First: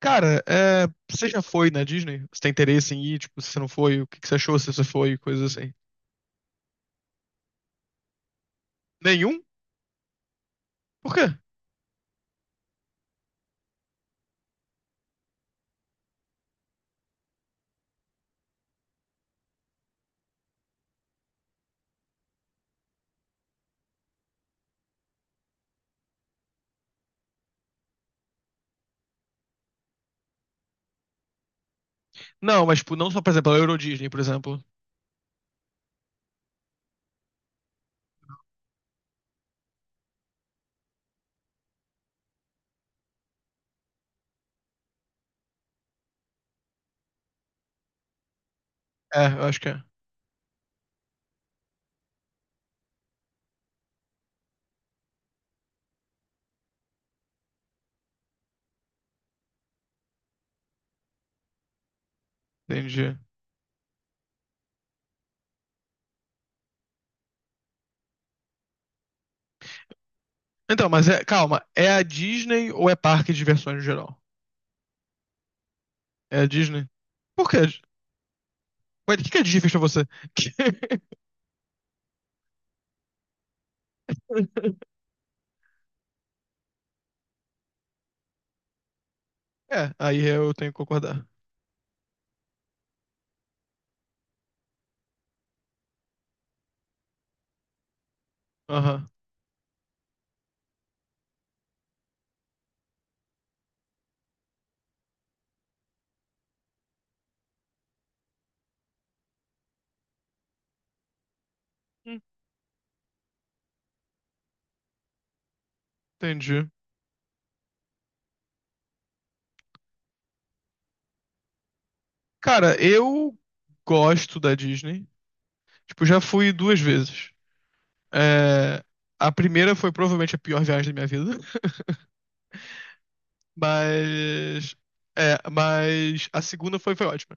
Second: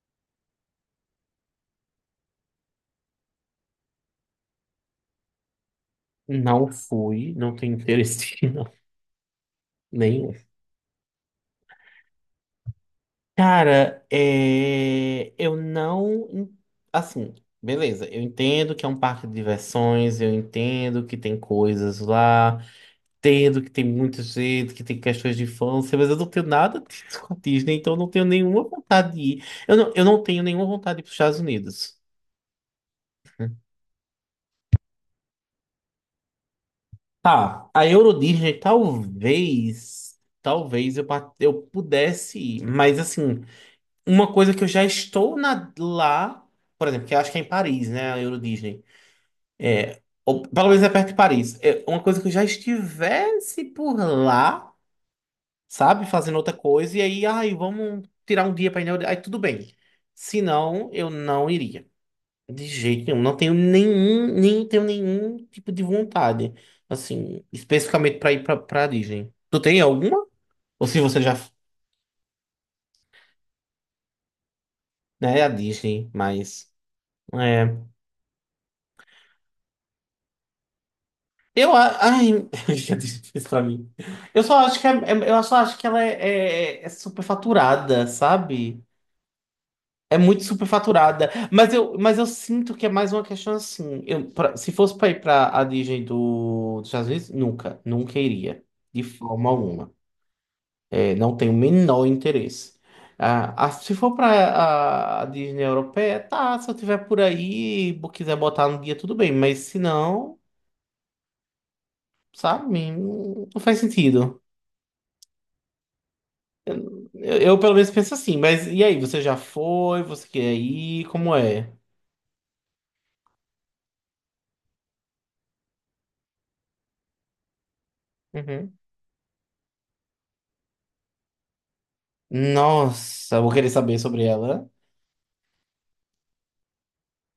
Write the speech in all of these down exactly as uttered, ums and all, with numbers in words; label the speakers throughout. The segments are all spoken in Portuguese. Speaker 1: Cara, é, você já foi na Disney? Você tem interesse em ir? Tipo, se você não foi, o que que você achou se você foi? Coisas assim.
Speaker 2: Não fui, não tenho interesse não,
Speaker 1: Nenhum?
Speaker 2: nenhum.
Speaker 1: Por quê?
Speaker 2: Cara, é... eu não. Assim, beleza, eu entendo que é um parque de diversões, eu entendo que tem coisas lá, entendo que tem muita gente, que tem questões de infância, mas eu não tenho nada disso com a Disney, então eu não tenho nenhuma vontade de ir. Eu não, eu não tenho nenhuma vontade de ir para os Estados Unidos.
Speaker 1: Não, mas, tipo, não só, por exemplo, a Euro Disney, por exemplo.
Speaker 2: Tá, a Euro Disney talvez. Talvez eu, pa- eu pudesse ir, mas assim. Uma coisa que eu já estou na- lá, por exemplo, que eu acho que é em Paris, né? A Euro Disney.
Speaker 1: É, eu acho que é.
Speaker 2: É, ou pelo menos é perto de Paris. É uma coisa que eu já estivesse por lá, sabe? Fazendo outra coisa, e aí, ai, vamos tirar um dia para ir na Euro... Aí tudo bem. Se não, eu não iria. De jeito
Speaker 1: Entendi.
Speaker 2: nenhum. Não tenho nenhum, nem tenho nenhum tipo de vontade. Assim, especificamente para ir para Disney. Tu tem alguma? Ou
Speaker 1: Então,
Speaker 2: se
Speaker 1: mas
Speaker 2: você
Speaker 1: é,
Speaker 2: já,
Speaker 1: calma, é a Disney ou é parque de diversões no geral?
Speaker 2: né, é a Disney,
Speaker 1: É a
Speaker 2: mas.
Speaker 1: Disney? Por quê?
Speaker 2: é,
Speaker 1: Ué, o que que a Disney fez pra você?
Speaker 2: Eu, a- ai, já disse isso pra mim. Eu só acho que é- é- eu só acho que ela é, é, é superfaturada, sabe?
Speaker 1: É,
Speaker 2: É
Speaker 1: aí
Speaker 2: muito
Speaker 1: eu tenho que concordar.
Speaker 2: superfaturada. Mas eu, mas eu sinto que é mais uma questão assim. Eu, pra- se fosse pra ir pra a Disney do, dos Estados Unidos, nunca, nunca iria. De
Speaker 1: Aham.
Speaker 2: forma alguma. É, não tenho o menor interesse. Ah, ah, se for pra a, a Disney europeia, tá. Se eu tiver por aí, e quiser botar no guia, tudo bem. Mas se não,
Speaker 1: Hum,
Speaker 2: sabe? Não não faz sentido.
Speaker 1: entendi.
Speaker 2: Eu, eu, pelo menos penso assim, mas e aí, você já foi? Você quer ir? Como é?
Speaker 1: Cara, eu gosto da Disney. Tipo, já fui duas vezes.
Speaker 2: Uhum.
Speaker 1: É, a primeira foi provavelmente a pior viagem da minha vida,
Speaker 2: Nossa, vou querer saber sobre ela.
Speaker 1: mas, é, mas a segunda foi, foi ótima.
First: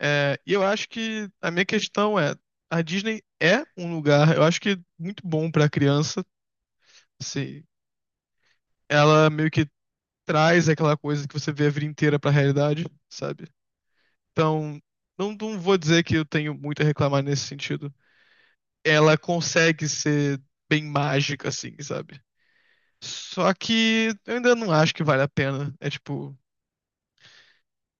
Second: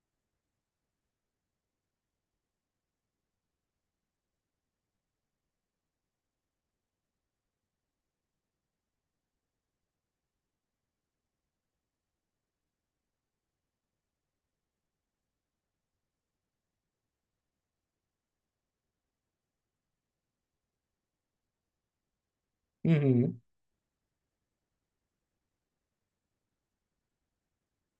Speaker 1: É, e eu acho que a minha questão é, a Disney é um lugar, eu acho que muito bom pra criança, assim, ela meio que traz aquela coisa que você vê a vida inteira pra realidade, sabe? Então, não, não vou dizer que eu tenho muito a reclamar nesse sentido. Ela consegue ser bem mágica, assim, sabe?
Speaker 2: Uhum.
Speaker 1: Só que eu ainda não acho que vale a pena. É tipo,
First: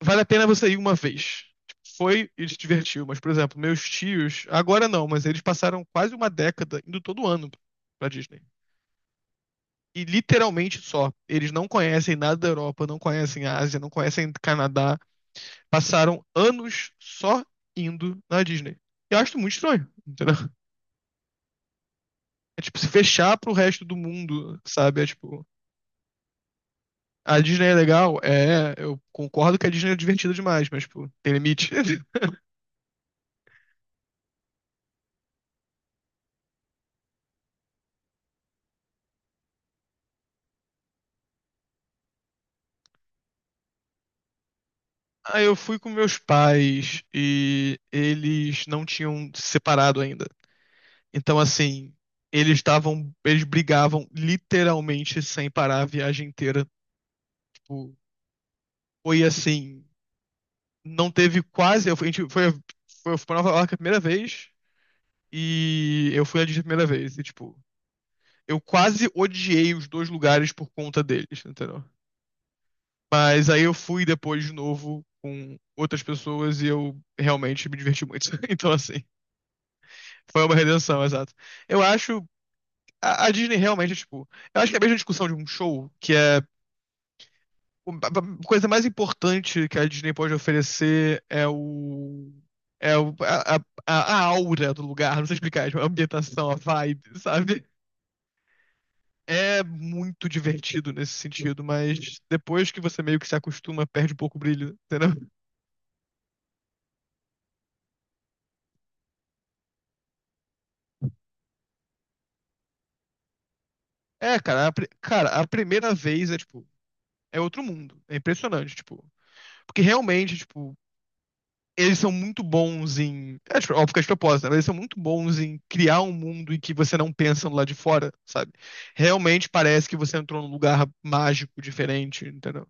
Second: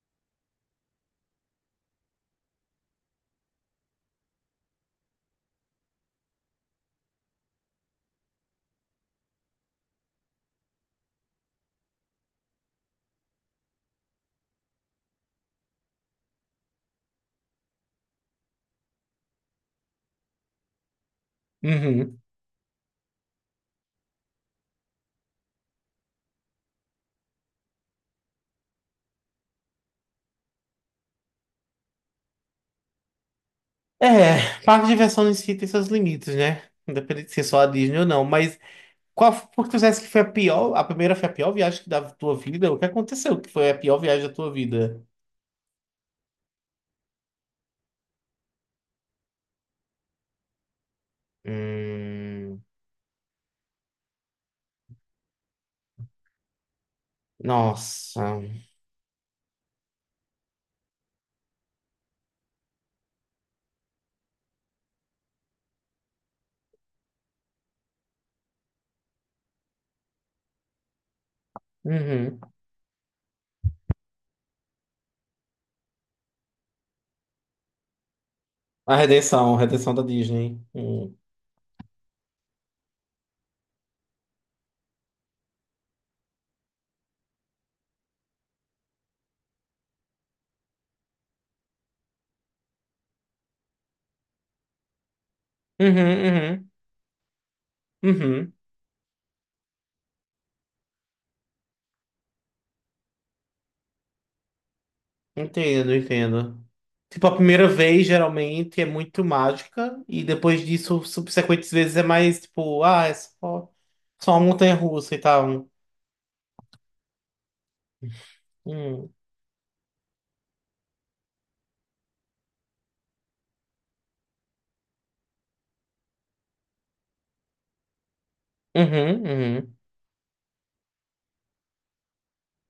Speaker 1: vale a pena você ir uma vez. Tipo, foi e se divertiu. Mas, por exemplo, meus tios, agora não, mas eles passaram quase uma década indo todo ano pra Disney. E literalmente só. Eles não conhecem nada da Europa, não conhecem a Ásia, não conhecem Canadá. Passaram anos só indo na Disney. Eu acho muito estranho, entendeu?
Speaker 2: Uhum.
Speaker 1: É tipo se fechar pro resto do mundo, sabe? É tipo. A Disney é legal, é, eu concordo que a Disney é divertida demais, mas, pô, tem limite.
Speaker 2: É, parque de diversões em si tem seus limites, né? Independente de ser só a Disney ou não, mas qual porque tu dissesse que foi a pior, a primeira foi a pior viagem que da tua vida? O que aconteceu que foi a pior viagem da tua vida?
Speaker 1: Aí eu fui com meus pais e eles não tinham se separado ainda. Então, assim, eles
Speaker 2: Hum,
Speaker 1: estavam, eles brigavam literalmente sem parar a viagem inteira. Tipo,
Speaker 2: nossa.
Speaker 1: foi assim, não teve quase, eu fui, a gente foi, foi, foi pra Nova York a primeira vez e eu fui à Disney a primeira vez. E, tipo, eu quase odiei os dois lugares por conta deles, entendeu?
Speaker 2: Uhum.
Speaker 1: Mas aí eu fui depois de novo com outras pessoas e eu realmente me diverti muito. Então,
Speaker 2: A
Speaker 1: assim,
Speaker 2: redenção, a redenção da
Speaker 1: foi uma
Speaker 2: Disney.
Speaker 1: redenção,
Speaker 2: Hum.
Speaker 1: exato. Eu acho. A, a Disney realmente é tipo. Eu acho que é a mesma discussão de um show, que é. A coisa mais importante que a Disney pode oferecer é o. É o, a, a, a aura do lugar, não sei explicar, tipo, a
Speaker 2: Uhum,
Speaker 1: ambientação, a
Speaker 2: uhum,
Speaker 1: vibe, sabe?
Speaker 2: uhum.
Speaker 1: É muito divertido nesse sentido, mas depois que você meio que se acostuma, perde um pouco o brilho, entendeu?
Speaker 2: Entendo, entendo. Tipo, a primeira vez geralmente é muito mágica, e depois disso, subsequentes vezes é mais tipo, ah, é só, só
Speaker 1: É,
Speaker 2: uma
Speaker 1: cara, a, pri-
Speaker 2: montanha-russa e
Speaker 1: cara, a
Speaker 2: tal.
Speaker 1: primeira vez é, tipo, é outro mundo. É impressionante, tipo.
Speaker 2: Hum.
Speaker 1: Porque realmente, tipo, eles são muito bons em. É, tipo, óbvio que é de propósito, né? Mas eles são muito bons em criar um mundo em que você não pensa no lado de fora, sabe?
Speaker 2: Uhum,
Speaker 1: Realmente
Speaker 2: uhum.
Speaker 1: parece que você entrou num lugar mágico, diferente, entendeu?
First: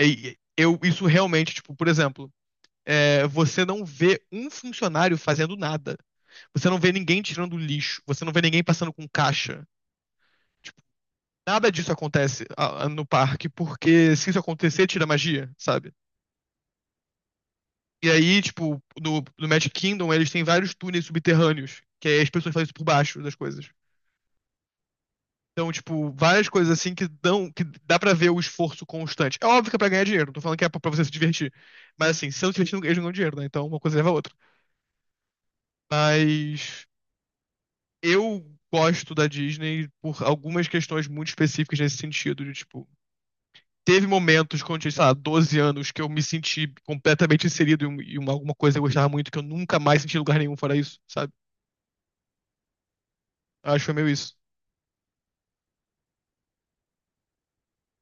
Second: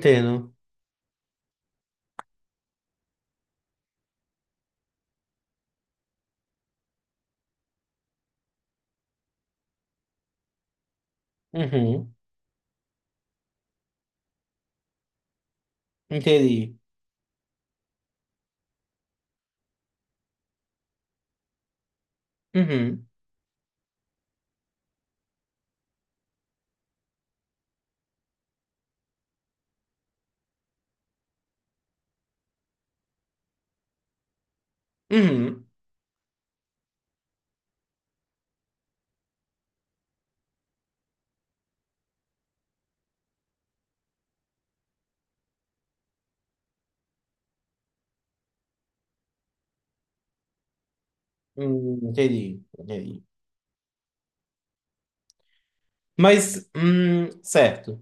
Speaker 1: E- e- eu, isso realmente, tipo, por exemplo, é, você não vê um funcionário fazendo nada. Você não vê ninguém tirando lixo. Você não vê ninguém passando com caixa. Nada disso
Speaker 2: Uhum.
Speaker 1: acontece ah, no parque, porque se isso acontecer, tira magia, sabe?
Speaker 2: Entendi.
Speaker 1: E aí, tipo, no, no Magic Kingdom, eles têm vários túneis subterrâneos, que aí as pessoas fazem isso por
Speaker 2: Uhum.
Speaker 1: baixo das coisas. Então, tipo, várias coisas assim que dão, que dá pra ver o esforço constante. É óbvio que é pra ganhar dinheiro, não tô falando que é pra pra você se divertir. Mas assim, se não se divertir, eles não ganham dinheiro, né? Então uma coisa leva a outra.
Speaker 2: Uhum.
Speaker 1: Mas eu gosto da Disney por algumas questões muito específicas nesse sentido, de tipo, teve momentos quando eu tinha, sei lá, doze anos que eu me senti completamente inserido em um- em uma, alguma coisa que eu gostava muito que eu nunca mais senti em lugar nenhum fora isso, sabe?
Speaker 2: Hum, entendi, entendi.
Speaker 1: Eu acho que foi meio isso.
Speaker 2: Mas, hum, certo.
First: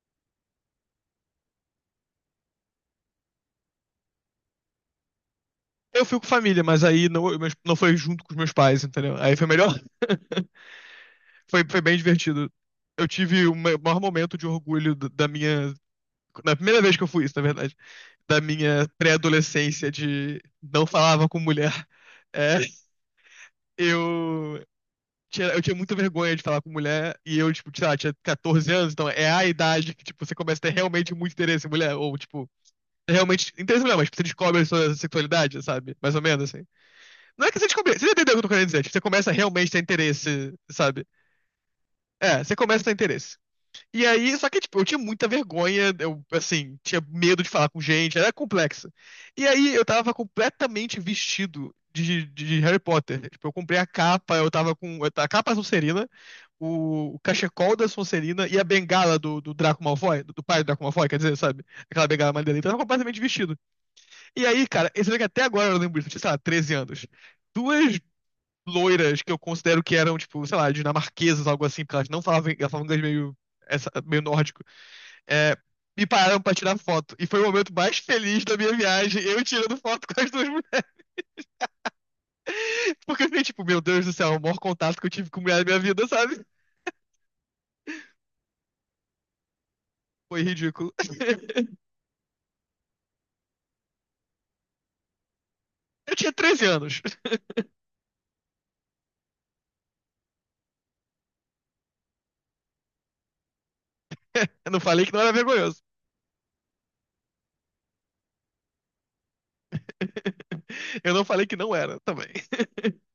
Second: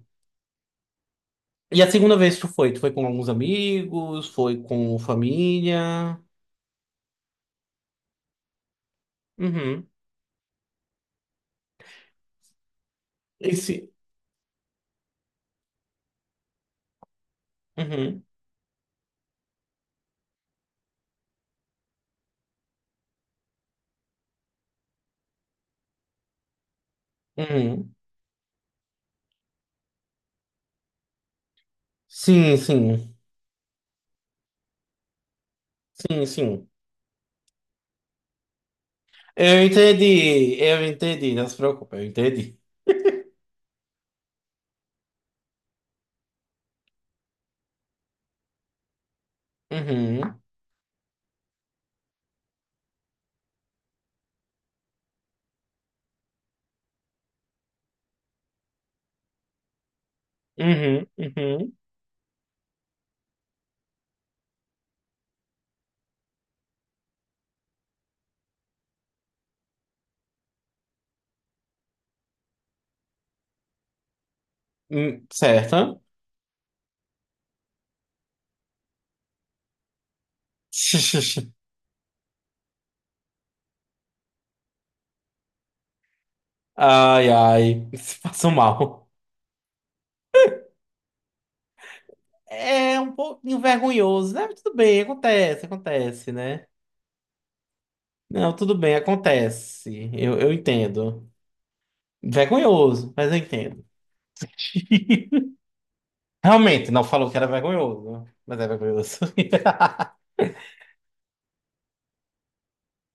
Speaker 2: E a segunda vez que tu foi? Tu foi com alguns amigos? Foi com
Speaker 1: Eu fui
Speaker 2: família?
Speaker 1: com família, mas aí não, eu- meus- não foi junto com os meus pais, entendeu? Aí foi melhor.
Speaker 2: Uhum.
Speaker 1: Foi, foi bem divertido. Eu tive o ma-
Speaker 2: Esse.
Speaker 1: maior momento de orgulho da da minha. Na primeira vez que eu fui isso, na verdade,
Speaker 2: Uhum.
Speaker 1: da minha pré-adolescência de não falava com mulher. É, eu tinha- eu tinha muita vergonha de falar com mulher, e eu, tipo, sei
Speaker 2: Uhum.
Speaker 1: lá, tinha quatorze anos, então é a idade que, tipo, você começa a ter realmente muito interesse em mulher, ou, tipo,
Speaker 2: Sim, sim.
Speaker 1: realmente, interesse em mulher, mas tipo, você descobre a sua sexualidade, sabe? Mais ou
Speaker 2: Sim,
Speaker 1: menos, assim.
Speaker 2: sim.
Speaker 1: Não é que você descobre, você entendeu o que eu tô querendo dizer, tipo, você começa a
Speaker 2: Eu
Speaker 1: realmente ter interesse,
Speaker 2: entendi, eu
Speaker 1: sabe?
Speaker 2: entendi, não se preocupe, eu
Speaker 1: É, você
Speaker 2: entendi.
Speaker 1: começa a ter interesse. E aí, só que, tipo, eu tinha muita vergonha, eu, assim, tinha medo de falar com gente, era complexa. E aí, eu tava
Speaker 2: Uhum,
Speaker 1: completamente vestido de, de Harry Potter. Tipo, eu comprei a capa, eu tava com. A capa azul a o, o cachecol da Sonserina e a bengala do, do Draco Malfoy, do, do pai do Draco
Speaker 2: uhum,
Speaker 1: Malfoy, quer dizer, sabe?
Speaker 2: uhum.
Speaker 1: Aquela bengala maneira. Então ele tava completamente vestido. E aí, cara, você vê que até agora eu lembro disso, eu tinha, sei lá, treze anos. Duas loiras que eu considero que eram, tipo, sei lá, dinamarquesas, algo assim, porque elas não falavam, elas falavam inglês meio, essa, meio nórdico.
Speaker 2: Hum,
Speaker 1: É,
Speaker 2: certo?
Speaker 1: me pararam pra tirar foto. E foi o momento mais feliz da minha viagem, eu tirando foto com as duas mulheres. Porque eu fiquei tipo, meu Deus do céu, é o maior contato que eu tive com mulher da minha vida, sabe?
Speaker 2: Ai, ai, se passo mal.
Speaker 1: Foi ridículo.
Speaker 2: É um pouquinho vergonhoso, né? Mas tudo bem, acontece,
Speaker 1: Eu tinha
Speaker 2: acontece,
Speaker 1: treze
Speaker 2: né?
Speaker 1: anos.
Speaker 2: Não, tudo bem, acontece. Eu, eu entendo. Vergonhoso, mas eu entendo.
Speaker 1: Eu não falei que não era vergonhoso.
Speaker 2: Realmente, não falou que era vergonhoso, mas é vergonhoso.
Speaker 1: Eu não falei que não era também.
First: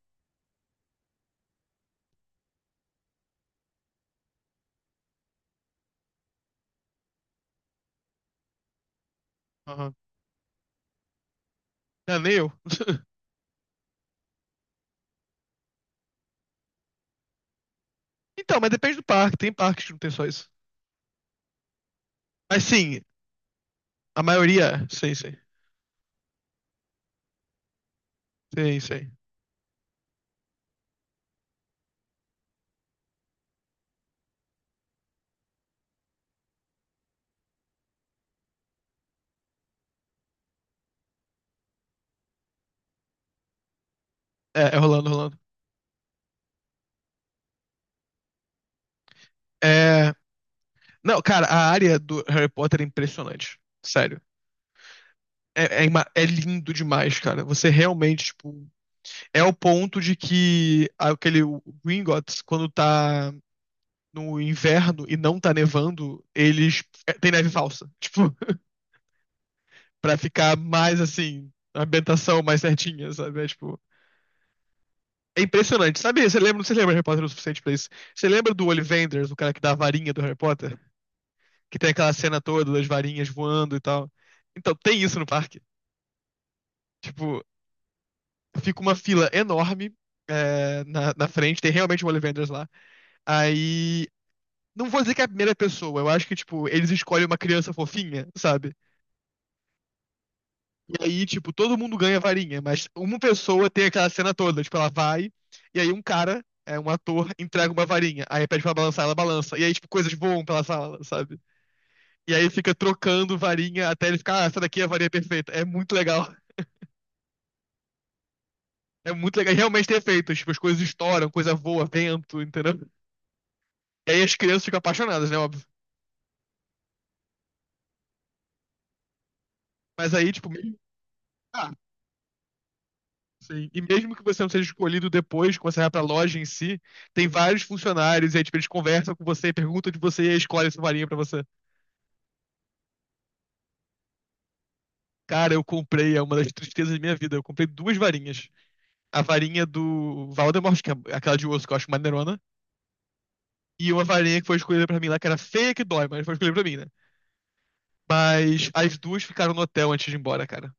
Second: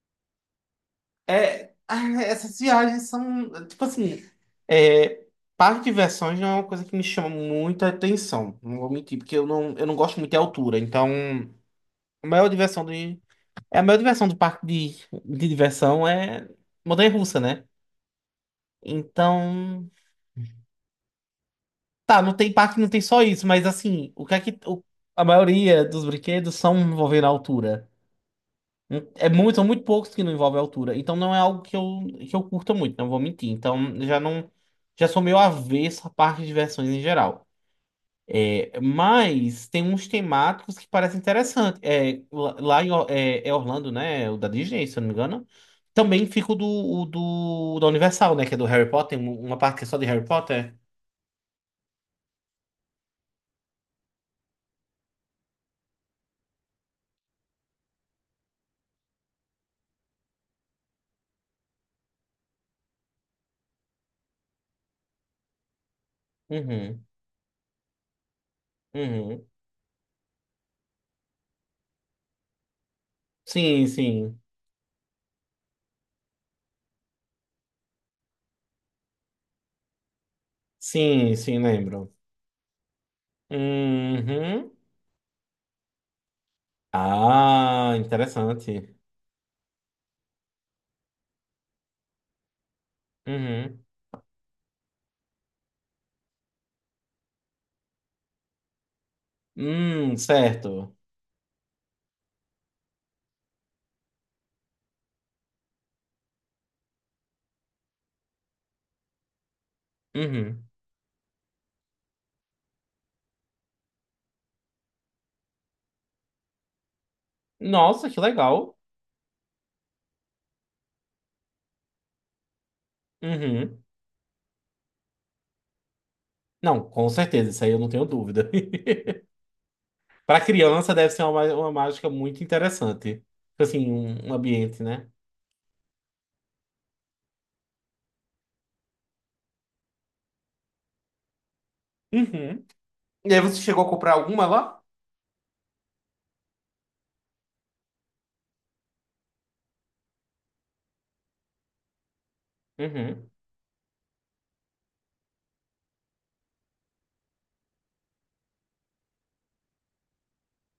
Speaker 2: É, ah, essas viagens são, tipo assim, é, parque de diversões não é uma coisa que me chama muita atenção, não vou mentir, porque eu não, eu
Speaker 1: Uhum.
Speaker 2: não gosto muito de altura, então
Speaker 1: Ah, nem
Speaker 2: a maior
Speaker 1: eu.
Speaker 2: diversão do, é a maior diversão do parque de, de diversão é montanha-russa, né?
Speaker 1: Então, mas depende do parque. Tem parques
Speaker 2: Então,
Speaker 1: que não tem só isso.
Speaker 2: tá, não tem
Speaker 1: Mas
Speaker 2: parque, não
Speaker 1: sim,
Speaker 2: tem só isso, mas assim,
Speaker 1: a
Speaker 2: o que é que o-
Speaker 1: maioria. Sim,
Speaker 2: a
Speaker 1: sim.
Speaker 2: maioria dos brinquedos são envolvendo a altura?
Speaker 1: Sim, sim.
Speaker 2: É muito, são muito poucos que não envolvem altura. Então não é algo que eu, que eu curta muito, não vou mentir. Então já não. Já sou meio avesso a parques de diversões em geral. É, mas tem uns temáticos que parecem interessantes. É, lá lá em Or- é, é Orlando, né? É o da
Speaker 1: É, é
Speaker 2: Disney, se eu
Speaker 1: rolando,
Speaker 2: não me
Speaker 1: rolando.
Speaker 2: engano. Também fica o do, o do, da Universal, né? Que é do Harry Potter. um- Uma parte que é só de
Speaker 1: É.
Speaker 2: Harry Potter.
Speaker 1: Não, cara, a área do Harry Potter é impressionante. Sério. É, é, ima- é lindo demais, cara. Você realmente, tipo. É o ponto de que aquele o Gringotts, quando tá no inverno e não tá nevando, eles.
Speaker 2: Uhum,
Speaker 1: é, Tem neve falsa. Tipo.
Speaker 2: uhum.
Speaker 1: Pra ficar mais assim, a ambientação mais certinha, sabe? É tipo.
Speaker 2: Sim, sim.
Speaker 1: É impressionante. Sabe, você lembra, não sei se lembra de Harry Potter o suficiente pra isso. Você lembra do Ollivanders, o cara que dá a varinha do Harry Potter?
Speaker 2: Sim, sim,
Speaker 1: Que tem
Speaker 2: lembro.
Speaker 1: aquela cena toda das varinhas voando e tal.
Speaker 2: Uhum.
Speaker 1: Então, tem isso no parque. Tipo,
Speaker 2: Ah,
Speaker 1: fica uma
Speaker 2: interessante.
Speaker 1: fila enorme é, na, na frente, tem realmente um Ollivanders lá.
Speaker 2: Uhum.
Speaker 1: Aí. Não vou dizer que é a primeira pessoa, eu acho que, tipo, eles escolhem uma criança fofinha, sabe?
Speaker 2: Hum, certo.
Speaker 1: E aí, tipo, todo mundo ganha varinha, mas uma pessoa tem aquela cena toda, tipo, ela vai, e aí um cara, é um ator, entrega uma varinha, aí pede pra balançar, ela balança, e aí, tipo, coisas voam pela
Speaker 2: Uhum.
Speaker 1: sala, sabe? E aí fica trocando varinha até ele ficar, ah, essa daqui é a varinha perfeita. É muito legal.
Speaker 2: Nossa, que legal.
Speaker 1: É muito legal. E realmente tem efeitos, tipo, as coisas estouram, coisa voa, vento, entendeu?
Speaker 2: Uhum.
Speaker 1: E aí as crianças ficam apaixonadas, né, óbvio.
Speaker 2: Não, com certeza, isso aí eu não tenho dúvida.
Speaker 1: Mas aí,
Speaker 2: Para
Speaker 1: tipo, meio-
Speaker 2: criança deve ser uma, ma-
Speaker 1: ah,
Speaker 2: uma mágica muito interessante. Tipo
Speaker 1: sim. E
Speaker 2: assim,
Speaker 1: mesmo que
Speaker 2: um, um
Speaker 1: você não seja
Speaker 2: ambiente,
Speaker 1: escolhido
Speaker 2: né?
Speaker 1: depois, quando você vai pra loja em si, tem vários funcionários, e aí, tipo, eles conversam com você, perguntam de você e aí escolhem sua varinha pra você.
Speaker 2: Uhum. E aí você chegou a comprar alguma lá?
Speaker 1: Cara, eu comprei, é uma das tristezas da minha vida. Eu comprei duas varinhas. A varinha do Valdemort, que é aquela de osso que eu acho maneirona,
Speaker 2: Uhum.
Speaker 1: e uma varinha que foi escolhida pra mim lá, que era feia que dói, mas foi escolhida pra mim, né? Mas as duas ficaram no hotel antes de ir embora, cara.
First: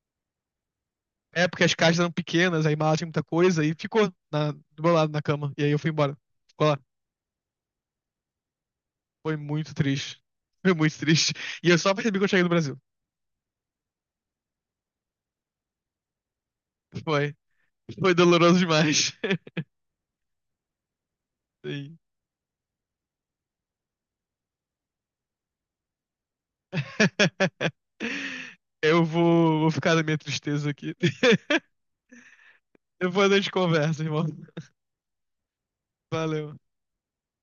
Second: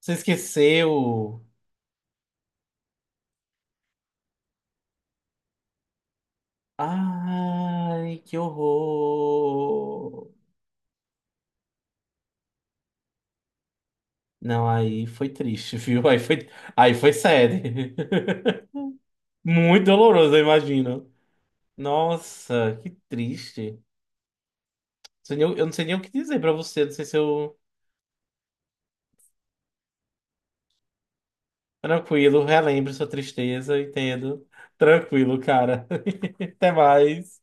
Speaker 2: Você esqueceu?
Speaker 1: É porque as caixas eram pequenas, aí mala tinha muita coisa, e ficou na- do meu lado na cama. E aí eu fui embora. Ficou lá.
Speaker 2: Ai, que
Speaker 1: Foi muito triste.
Speaker 2: horror.
Speaker 1: Foi muito triste. E eu só percebi que eu cheguei no Brasil.
Speaker 2: Não, aí foi triste, viu? Aí foi, aí foi
Speaker 1: Foi.
Speaker 2: sério.
Speaker 1: Foi doloroso demais.
Speaker 2: Muito doloroso, eu imagino.
Speaker 1: Sim.
Speaker 2: Nossa, que triste. Sei nem- Eu não sei nem o que dizer pra você. Não sei se eu.
Speaker 1: Eu vou, vou ficar na minha tristeza aqui.
Speaker 2: Tranquilo, relembro sua
Speaker 1: Depois a gente
Speaker 2: tristeza,
Speaker 1: conversa, irmão.
Speaker 2: entendo. Tranquilo, cara.
Speaker 1: Valeu.
Speaker 2: Até mais.